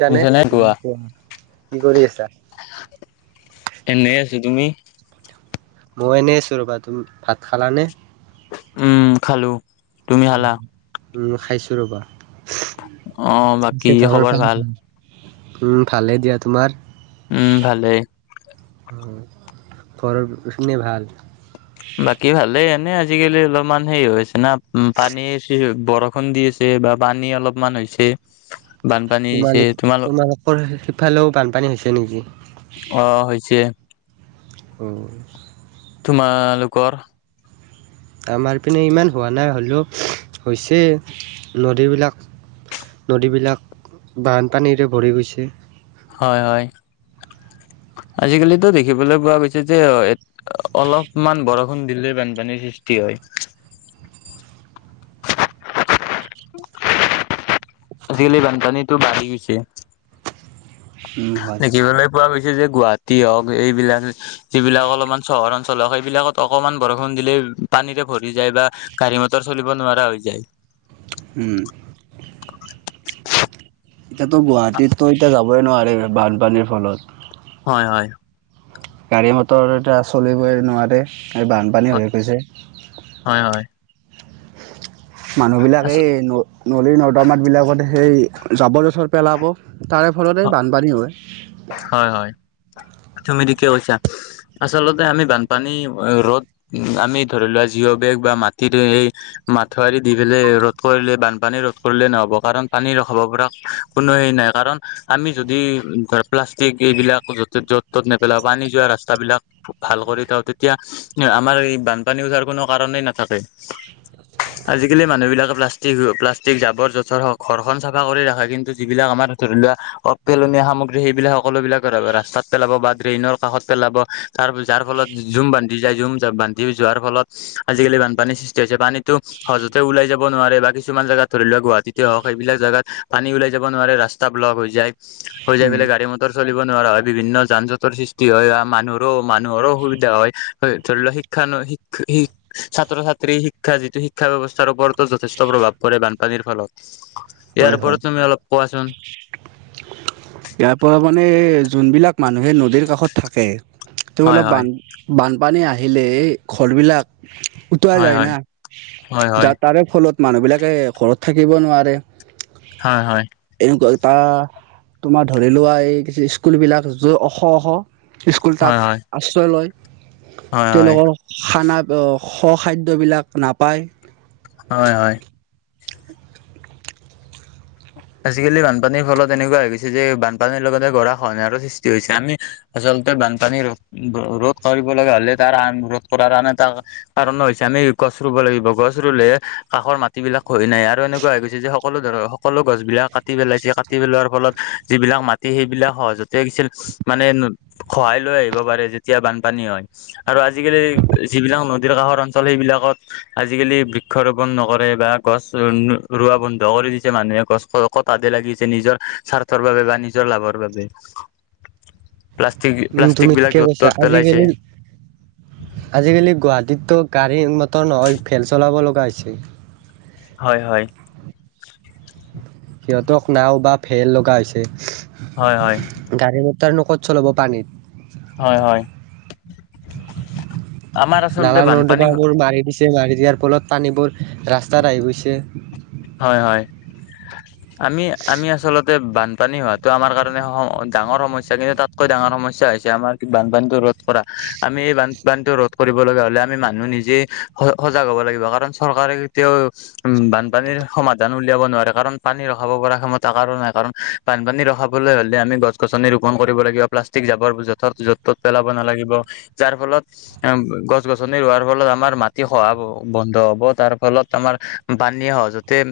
কাৰণে শুনিছানে? উম কোৱা কি কৰি আছা? এনেই আছোঁ তুমি? মই এনেই আছো ৰ'বা তুমি ভাত খালানে? উম খালোঁ। উম খাইছোঁ ৰবা‌ অ বাকী যে চহৰৰ খবৰ ফালে ভাল। উম ভালেই দিয়া তোমাৰ? উম ভালেই। উম ঘৰৰ পিনে ভাল? বাকী ভালেই এনেই আজিকালি অলপমান সেই হৈ আছে না উম পানী হৈছে বৰ ষুণ দি আছে বা পানী অলপমান হৈছে। বানপানী হৈছে তোমালো তোমাৰ তোমালোকৰ সিফালেও বানপানী হৈছে নেকি? অ হৈছে। ওম তোমালোকৰ? আমাৰ ইপিনে ইমান হোৱা নাই হ'লেও হৈছে নদীবিলাক। নদীবিলাক বানপানীৰে ভৰি গৈছে। হয় হয়, আজিকালিতো দেখিবলৈ পোৱা গৈছে যে অলপমান বৰষুণ দিলেই বানপানীৰ সৃষ্টি হয়। আজিকালি বানপানীতো বাঢ়ি গৈছে। উম হয় হয় দেখিবলৈ পোৱা গৈছে যে গুৱাহাটী হওঁক এইবিলাক যিবিলাক অলপমান চহৰ অঞ্চল হওঁক সেইবিলাকত অকণমান বৰষুণ দিলেই পানীৰে ভৰি যায় বা গাড়ী মটৰ চলিব নোৱাৰা হৈ যায়। উম এতিয়াতো গুৱাহাটীতটো এতিয়া যাবই নোৱাৰি বানপানীৰ ফলত হয় হয়। গাড়ী মটৰ এতিয়া চলিবই নোৱাৰে, এই বানপানী হয় হৈ গৈছে। হয় হয়। আ মানুহবিলাকে এই ন নদীৰ নৰ্দমাত বিলাকত সেই জাবৰ জোথৰ পেলাব। তাৰে ফলতে বানপানী হয়। হয় হয়। তুমি‌‌ ঠিকে কৈছাঁ। আচলতে আমি বানপানী ৰ'দ আমি ধৰি লোৱা জিঅ' বেগ বা মাটিৰে এই মথাউৰি দি পেলাই ৰোধ কৰিলে বানপানী ৰোধ কৰিলে নহ'ব কাৰণ পানী ৰখাব পৰা কোনো হেৰি নাই কাৰণ আমি যদি ধৰ প্লাষ্টিক এইবিলাক য'তে ততে তত নেপেলাও পানী যোৱা ৰাস্তাবিলাক ভাল কৰি থওঁ তেতিয়া আমাৰ এই বানপানী উঠাৰ কোনো কাৰণেই নাথাকে। আজিকালি মানুহবিলাকে প্লাষ্টিক প্লাষ্টিক জাবৰ জোথৰ ঘৰখন চাফা কৰি ৰাখে কিন্তু যিবিলাক আমাৰ ধৰি লোৱা অ পেলনীয়া সামগ্ৰী সেইবিলাক সকলোবিলাক ৰাস্তাত পেলাব বা ড্ৰেইনৰ কাষত পেলাব তাৰ যাৰ ফলত জুম বান্ধি যায় জুম বান্ধি যোৱাৰ ফলত আজিকালি বানপানীৰ সৃষ্টি হৈছে পানীটো সহজতে ওলাই যাব নোৱাৰে বা কিছুমান জাগাত ধৰি লোৱা গুৱাহাটীতে হওঁক সেইবিলাক জাগাত পানী ওলাই যাব নোৱাৰে ৰাস্ত ৰাস্তা ব্লক হৈ যায় হৈ যায় ফেলে গাড়ী মটৰ চলিব নোৱাৰা হয়। বিভিন্ন যান জটৰ সৃষ্টি হয় বা মানুহৰো মানুহৰো অসুবিধা হয় ধৰি লোৱা শিক্ষানু শিক্ষা শিক ছাত্ৰ ছাত্ৰী শিক্ষা যিটো শিক্ষা ব্যৱস্থাৰ ওপৰতো যথেষ্ট প্ৰভাৱ পৰে বানপানীৰ ফলত ইয়াৰ ওপৰত তুমি অলপ কোৱাচোন ইয়াৰ পৰা মানে যোনবিলাক মানুহে নদীৰ কাষত থাকে তেওঁ হয় অলপ হয় বান বানপানী আহিলেই ঘৰবিলাক উটুৱাই হয় যায় না হয় হয় যাৰ তাৰে ফলত মানুহ বিলাকে ঘৰত থাকিব নোৱাৰে হয় হয় এনেকুৱা এটা তোমাৰ ধৰি লোৱা এই কি স্কুলবিলাক য অখ অখ স্কুল হয় তাত হয় হয় আশ্ৰয় লয় হয় হয় তেওঁলোকৰ খানা খ খাদ্যবিলাক নাপায় হয় হয় আজিকালি বানপানীৰ ফলত এনেকুৱা হৈ গৈছে যে বানপানীৰ লগতে গৰা খহনীয়াৰো সৃষ্টি হৈছে আমি আচলতে বানপানী ৰোধ ৰোধ কৰিব লগা হ'লে তাৰ আন ৰোধ কৰাৰ আন এটা কাৰণ হৈছে আমি গছ ৰুব লাগিব গছ ৰুলেহে কাষৰ মাটিবিলাক ক্ষহি নাহে আৰু এনেকুৱা হৈ গৈছে যে সকলো ধৰক সকলো গছ বিলাক কাটি পেলাইছে কাটি পেলোৱাৰ ফলত যিবিলাক মাটি সেইবিলাক সহজতে গৈছিল মানে সহায় লৈ আহিব পাৰে যেতিয়া বানপানী হয় আৰু আজিকালি যিবিলাক নদীৰ কাষৰ অঞ্চল সেইবিলাকত আজিকালি বৃক্ষ ৰোপন নকৰে বা গছ ৰোৱা বন্ধ কৰি দি মানুহে গছ কটাতে লাগিছে নিজৰ স্বাৰ্থৰ বাবে বা নিজৰ লাভৰ বাবে প্লাষ্টিক উম প্লাষ্টিক তুমি বিলাক ঠিকে য'ত কৈছা ত'ত পেলাইছে আজিকালি আজিকালি গুৱাহাটীতত গাড়ী মটৰ নহয় ফেল চলাব লগা হৈছে হয় হয় সিহঁতক নাও বা ফেল লগা হৈছে হয় হয় গাড়ী মটৰ নো ক'ত চলাব পানীত হয় হয় আমাৰ আচলতে নালা বানপানী নৰ্দমাবোৰ মাৰি দিছে মাৰি দিয়াৰ ফলত পানী বোৰ ৰাস্তাত আহি গৈছে হয় হয় [unintelligible] আমি আমি আচলতে বানপানী হোৱাটো আমাৰ কাৰণে ডাঙৰ সমস্যা কিন্তু তাত কৈ ডাঙৰ সমস্যা হৈছে আমাৰ বানপানীতো ৰোধ কৰা আমি এই বানপানীটো ৰোধ কৰিব লগা হলে আমি মানুহে নিজে সজাগ হ'ব লাগিব কাৰণ চৰকাৰে কেতিয়াও উম বান পানীৰ সমাধান উলিয়াব নোৱাৰে কাৰণ পানী ৰখাব পৰা ক্ষমতা কাৰো নাই কাৰণ বানপানী ৰখাবলৈ হ'লে আমি গছ গছনি ৰোপন কৰিব লাগিব প্লাষ্টিক জাবৰথৰ য'ত ত'ত পেলাব নালাগিব যাৰ ফলত গছ গছনি ৰোৱাৰ ফলত আমাৰ মাটি খহাৰ বন্ধ হব তাৰ ফলত আমাৰ পানী সহজ যতে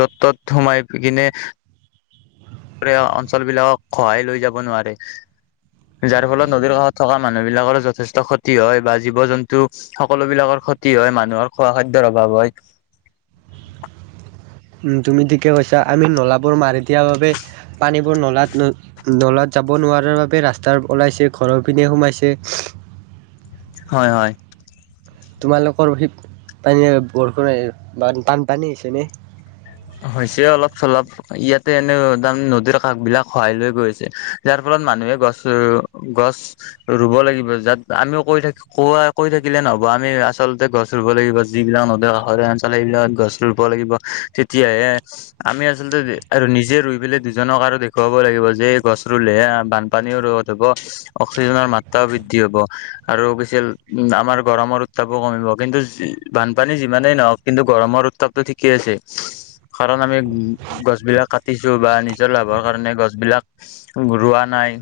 য'ত ত'ত সোমাই কিনে প্ৰেয় অঞ্চলবিলাকক খহাই লৈ যাব নোৱাৰে যাৰ ফলত নদীৰ কাষত থকা মানুহ বিলাকৰ যথেষ্ট ক্ষতি হয় বা জীৱ জন্তু সকলো বিলাকৰ ক্ষতি হয় মানুহৰ খোৱা খাদ্যৰ অভাৱ হয় তুমি ঠিকে কৈছা আমি নলাবোৰ মাৰি দিয়াৰ বাবে পানীবোৰ নলাত লৈ নলাত যাব নোৱাৰাৰ বাবে ৰাস্তাত ওলাইছে ঘৰৰ পিনে সোমাইছে হয় হয় তোমালোকৰ সেই পানী বৰষুণ বানপানী হৈছে নে হৈছে অলপ চলপ ইয়াতে এনে তাৰ নদীৰ কাষ বিলাক খহায় লৈ গৈ আছে যাৰ ফলত মানুহে গছ গছ ৰুব লাগিব যাত আমিও কৈ থাক কোৱা কৈ থাকিলে নহব আমি আচলতে গছ গছ ৰুব লাগিব যিবিলাক নদীৰ কাষৰীয়া অঞ্চল সেইবিলাক গছ ৰুব লাগিব তেতিয়াহে আমি আচলতে আৰু নিজে ৰুই পেলাই দুজনক আৰু দেখুৱাব লাগিব যে এই গছ ৰুলেহে বানপানীও ৰোধ হব অক্সিজেনৰ মাত্ৰাও বৃদ্ধি হব আৰু কৈছিল উম আমাৰ গৰমৰ উত্তাপো কমিব কিন্তু বানপানী যিমানেই নহওক কিন্তু গৰমৰ উত্তাপ ঠিকে আছে কাৰণ আমি গছবিলাক কাটিছোঁ বা নিজৰ লাভৰ কাৰণে গছবিলাক ৰোৱা নাই,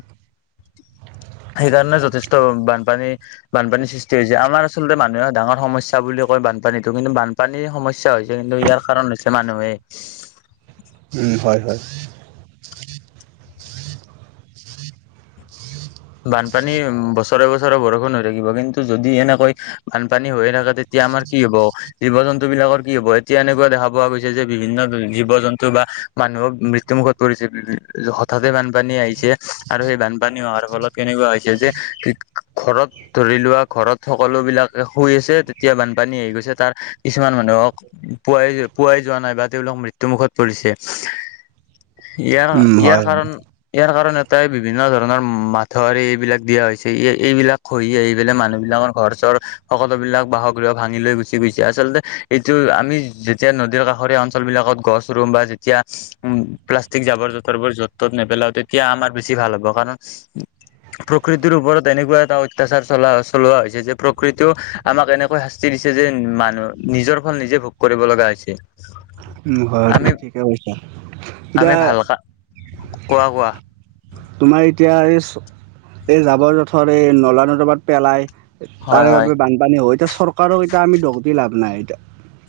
সেইকাৰণে যথেষ্ট বানপানী বানপানীৰ সৃষ্টি হৈছে! আমাৰ আচলতে মানুহে ডাঙৰ সমস্যা বুলি কয় বানপানীতো, কিন্তু বান পানীৰ, সমস্যা হৈছে, কিন্তু ইয়াৰ কাৰণ হৈছে মানুহে! উম, হয়, হয়! বানপানী বছৰে, বছৰে বৰষুণ হৈ থাকিব, কিন্তু যদি এনেকৈ বানপানী হৈয়ে থাকে তে তিয়া, আমাৰ কি হ'ব? জীৱ জন্তু বিলাকৰ কি হ'ব? এতিয়া এনেকুৱা দেখা পোৱা গৈছে যে বিভিন্ন জীৱ জন্তু বা মানুহক মৃত্যুমুখত পৰিছে! হঠাতে বানপানী আহিছে আৰু সেই বানপানী অহাৰ ফলত কেনেকুৱা হৈছে, যে ঘৰত ধৰি লোৱা ঘৰত সকলো বিলাকে শুই আছে, তেতিয়া বানপানী আহি গৈছে! তাৰ কিছুমান মানুহক পোৱাই, পোৱাই যোৱা নাই বা তেওঁলোক মৃত্যুমুুখত পৰিছে! ইয়াৰ, ইয়াৰ কাৰণ ইয়াৰ কাৰণ এটাই বিভিন্ন ধৰণৰ মা ধৰে এইবিলাক দিয়া হৈছে এই এইবিলাক খহি আহি পেলাই মানুহ বিলাকৰ ঘৰ চৰ সকলোবিলাক বাস গৃহ, ভাঙি লৈ গুচি গৈছে! আচলতে এইটো আমি যেতিয়া নদীৰ কাষৰীয়া অঞ্চল বিলাকত গছ ৰুম বা যেতিয়া উম! প্লাষ্টিক জাবৰ জোঁথৰবোৰ য'ত ত'ত নেপেলাওঁ, তেতিয়া আমাৰ বেছি ভাল হ'ব! কাৰণ প্ৰকৃতিৰ ওপৰত এনেকুৱা এটা অত্যাচাৰ চলা চলোৱা হৈছে যে প্ৰকৃতিও আমাক এনেকৈ শা স্তি, দিছে যে মানুহ নিজৰ ফল নিজে ভোগ কৰিব লগা হৈছে! উম, হয়! আমি তুমি ঠিকেই কৈছা! এতিয়া আমি ভাল কা কোৱা, কোৱা! তোমাৰ এতিয়া এই, এই জাবৰ জোঁথৰ এই নলা নৰ্দমাত পেলাই হয় তাৰে হয় বাবে বানপানী হয়! এতিয়া চৰকাৰক এতিয়া আমি দোষ দি লাভ নাই এতিয়া!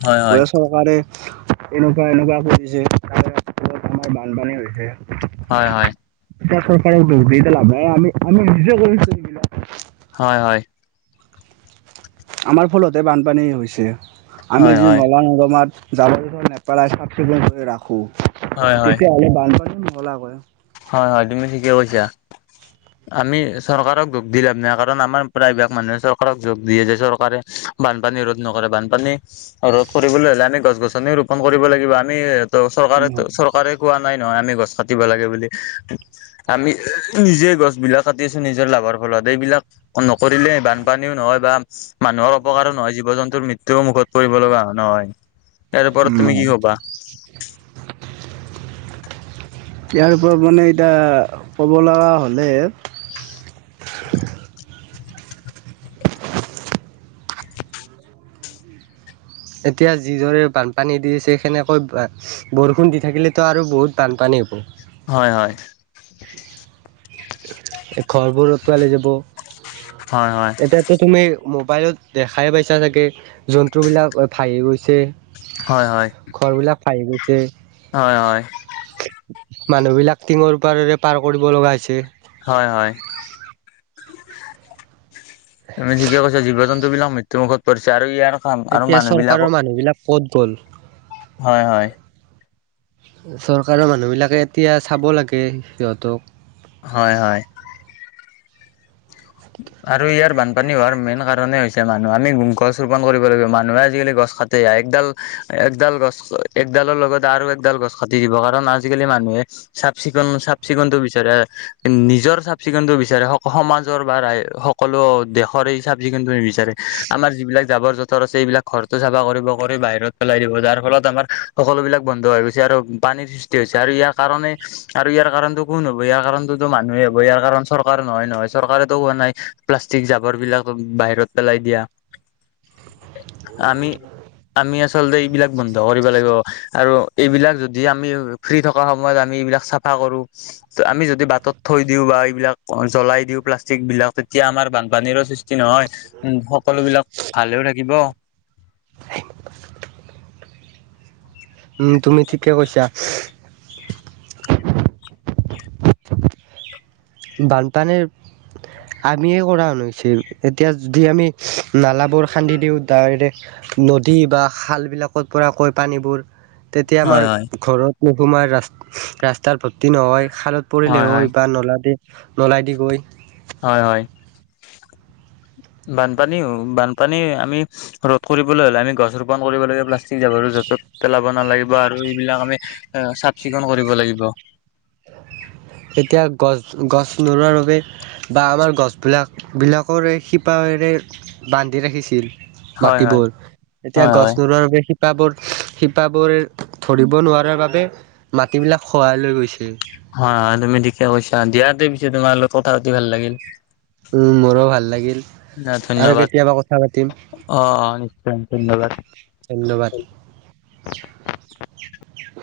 হয় হয় [inaudible] চৰকাৰে এনেকুৱা, এনেকুৱা কৰিছে তাৰ [unintelligible] বানপানী হৈছে! হয়, হয়! এতিয়া চৰকাৰক দোষ দি এতিয়া লাভ নাই! আমি, আমি নিজে কৰিছোঁ! হয়, হয়! আমাৰ ফলতে বানপানী হৈছে! আমি হয় যি হয় নলা নদমাত জাবৰ জোঁথৰ নেপেলাই চাফ চিকুণ কৰি ৰাখোঁ, হয় হয় তেতিয়াহ'লে বানপানী নহ'লাক হয়! হয়, হয়! তুমি ঠিকেই কৈছা! [inaudible] আমি চৰকাৰক দোষ দি লাভ নাই, কাৰণ আমাৰ প্ৰায়ভাগ মানুহে চৰকাৰক যোগ দিয়ে যে চৰকাৰে বানপানী ৰোধ নকৰে। বানপানী ৰোধ কৰিবলৈ হ'লে আমি গছ গছনি ৰোপন কৰিব লাগিব। আমি ত' চৰকাৰে ত' চৰকাৰে কোৱা নাই নহয় আমি গছ কাটিব লাগে বুলি। আমি নিজেই গছবিলাক কাটি আছোঁ, নিজৰ লাভৰ ফলত। এইবিলাক নকৰিলে বানপানীও নহয় বা মানুহৰ অপকাৰো নহয়, জীৱ জন্তুৰ মৃত্যুও মুখত পৰিব লগা নহয়। ইয়াৰ ওপৰত তুমি উম। কি কবা ইয়াৰ ওপৰত মানে এতিয়া ক'ব লগা হ'লে এতিয়া যিদৰে বানপানী দিছে সেনেকৈ বৰষুণ দি থাকিলেতো আৰু বহুত বানপানী হ'ব। হয়, হয়। ঘৰবোৰ উটুৱাই লৈ যাব। হয়, হয়। এতিয়াতো তুমি মোবাইলত দেখাই পাইছা চাগে জন্তুবিলাক ভাঁহি গৈছে। হয় হয় ঘৰবিলাক ভাঁহি গৈছে। হয়, হয়। মানুহবিলাক টিঙৰ পাৰেৰে পাৰ কৰিব লগা হৈছে। হয়, হয়। তুমি ঠিকে কৈছা, জীৱ জন্তুবিলাক মৃ ত্যুমুখত পৰিছে আৰু ইয়াৰ কাম আৰু এতিয়া মানুহ চৰকাৰৰ বিলাকক মানুহবিলাক ক'ত গ'ল? হয়, হয়। চৰকাৰৰ মানুহবিলাকে এতিয়া চাব লাগে সিহঁতক। হয়, হয়। [inaudible] আৰু ইয়াৰ বানপানী হোৱাৰ মেইন কাৰণেই হৈছে মানুহ। আমি গছ ৰোপণ কৰিব লাগিব, মানুহে আজিকালি গছ কাটে একডাল একডাল গছ একডালৰ লগত আৰু একডাল গছ কাটি দিব কাৰণ আজিকালি মানুহে চাফ চিকুণ, চাফ চিকুণটো বিচাৰে, নিজৰ চাফ চিকুণটো বিচাৰে স-সমাজ জৰ বা ৰাই সকলো দেশৰেই চাফ চিকুণটো নিবিচাৰে, আমাৰ যিবিলাক জাবৰ জোথৰ আছে এইবিলাক ঘৰটো চাফা কৰিব কৰি বাহিৰত পেলাই দিব যাৰ ফলত আমাৰ সকলোবিলাক বন্ধ হৈ গৈছে আৰু পানীৰ সৃষ্টি হৈছে আৰু ইয়াৰ কাৰণে আৰু ইয়াৰ কাৰণটো কোন হ'ব, ইয়াৰ কাৰণটো মানুহে হ'ব, ইয়াৰ কাৰণ চৰকাৰ নহয় নহয়। চৰকাৰেতো কোৱা নাই প্লাষ্টিক জাবৰবিলাক বাহিৰত পেলাই দিয়া। আমি আমি আচলতে এইবিলাক বন্ধ কৰিব লাগিব আৰু এইবিলাক যদি আমি ফ্ৰী থকা সময়ত আমি এইবিলাক চাফা কৰোঁ ত' আমি যদি বাটত থৈ দিওঁ বা এইবিলাক জ্বলাই দিওঁ প্লাষ্টিকবিলাক, তেতিয়া আমাৰ বানপানীৰো সৃষ্টি নহয় উ, সকলোবিলাক ভালেও থাকিব। উম, তুমি ঠিকে কৈছা। বানপানীৰ আমিয়ে কৰা হৈছে, এতিয়া যদি আমি নালা বোৰ খান্দি দিওঁ, ডাইৰে নদী বা খালবিলাকৰ পৰা কৈ পানীবোৰ তেতিয়া আমাৰ হয় হয় ঘৰত নোসোমাই ৰা-ৰাস্তাৰ ভৰ্তি নহয় খালত পৰিলে হয় বা নলা দি নলাই দি গৈ হয়, হয়। [inaudible] বানপানীও, বানপানী আমি ৰ'দ কৰিবলৈ হ'লে আমি গছ ৰোপন কৰিব লাগিব, প্লাষ্টিক জাবৰো য'ত ত'ত পেলাব নালাগিব আৰু এইবিলাক আমি এ, চাফ চিকুন কৰিব লাগিব। এতিয়া গছ- গছ নোৰোৱাৰ বাবে বা আমাৰ গছবিলাক বিলাকৰে শিপাৰেৰে বান্ধি ৰাখিছিল। হয় হয় মাটিবোৰ এতিয়া হয় গছ হয় নোৰোৱাৰ বাবে শি পাবোৰ শিপাবোৰে ধৰিব নোৱাৰাৰ বাবে মাটিবিলাক খহাই লৈ গৈছে। হয় তুমি ঠিকে কৈছা, দিয়াতে পিছে তোমাৰ লগত কথা পাতি ভাল লাগিল। উম মোৰো ভাল লাগিল আৰু ধন্যবাদ কেতিয়াবা কথা পাতিম। অ নিশ্চয় - নিশ্চয় ধন্যবাদ। ধন্যবাদ।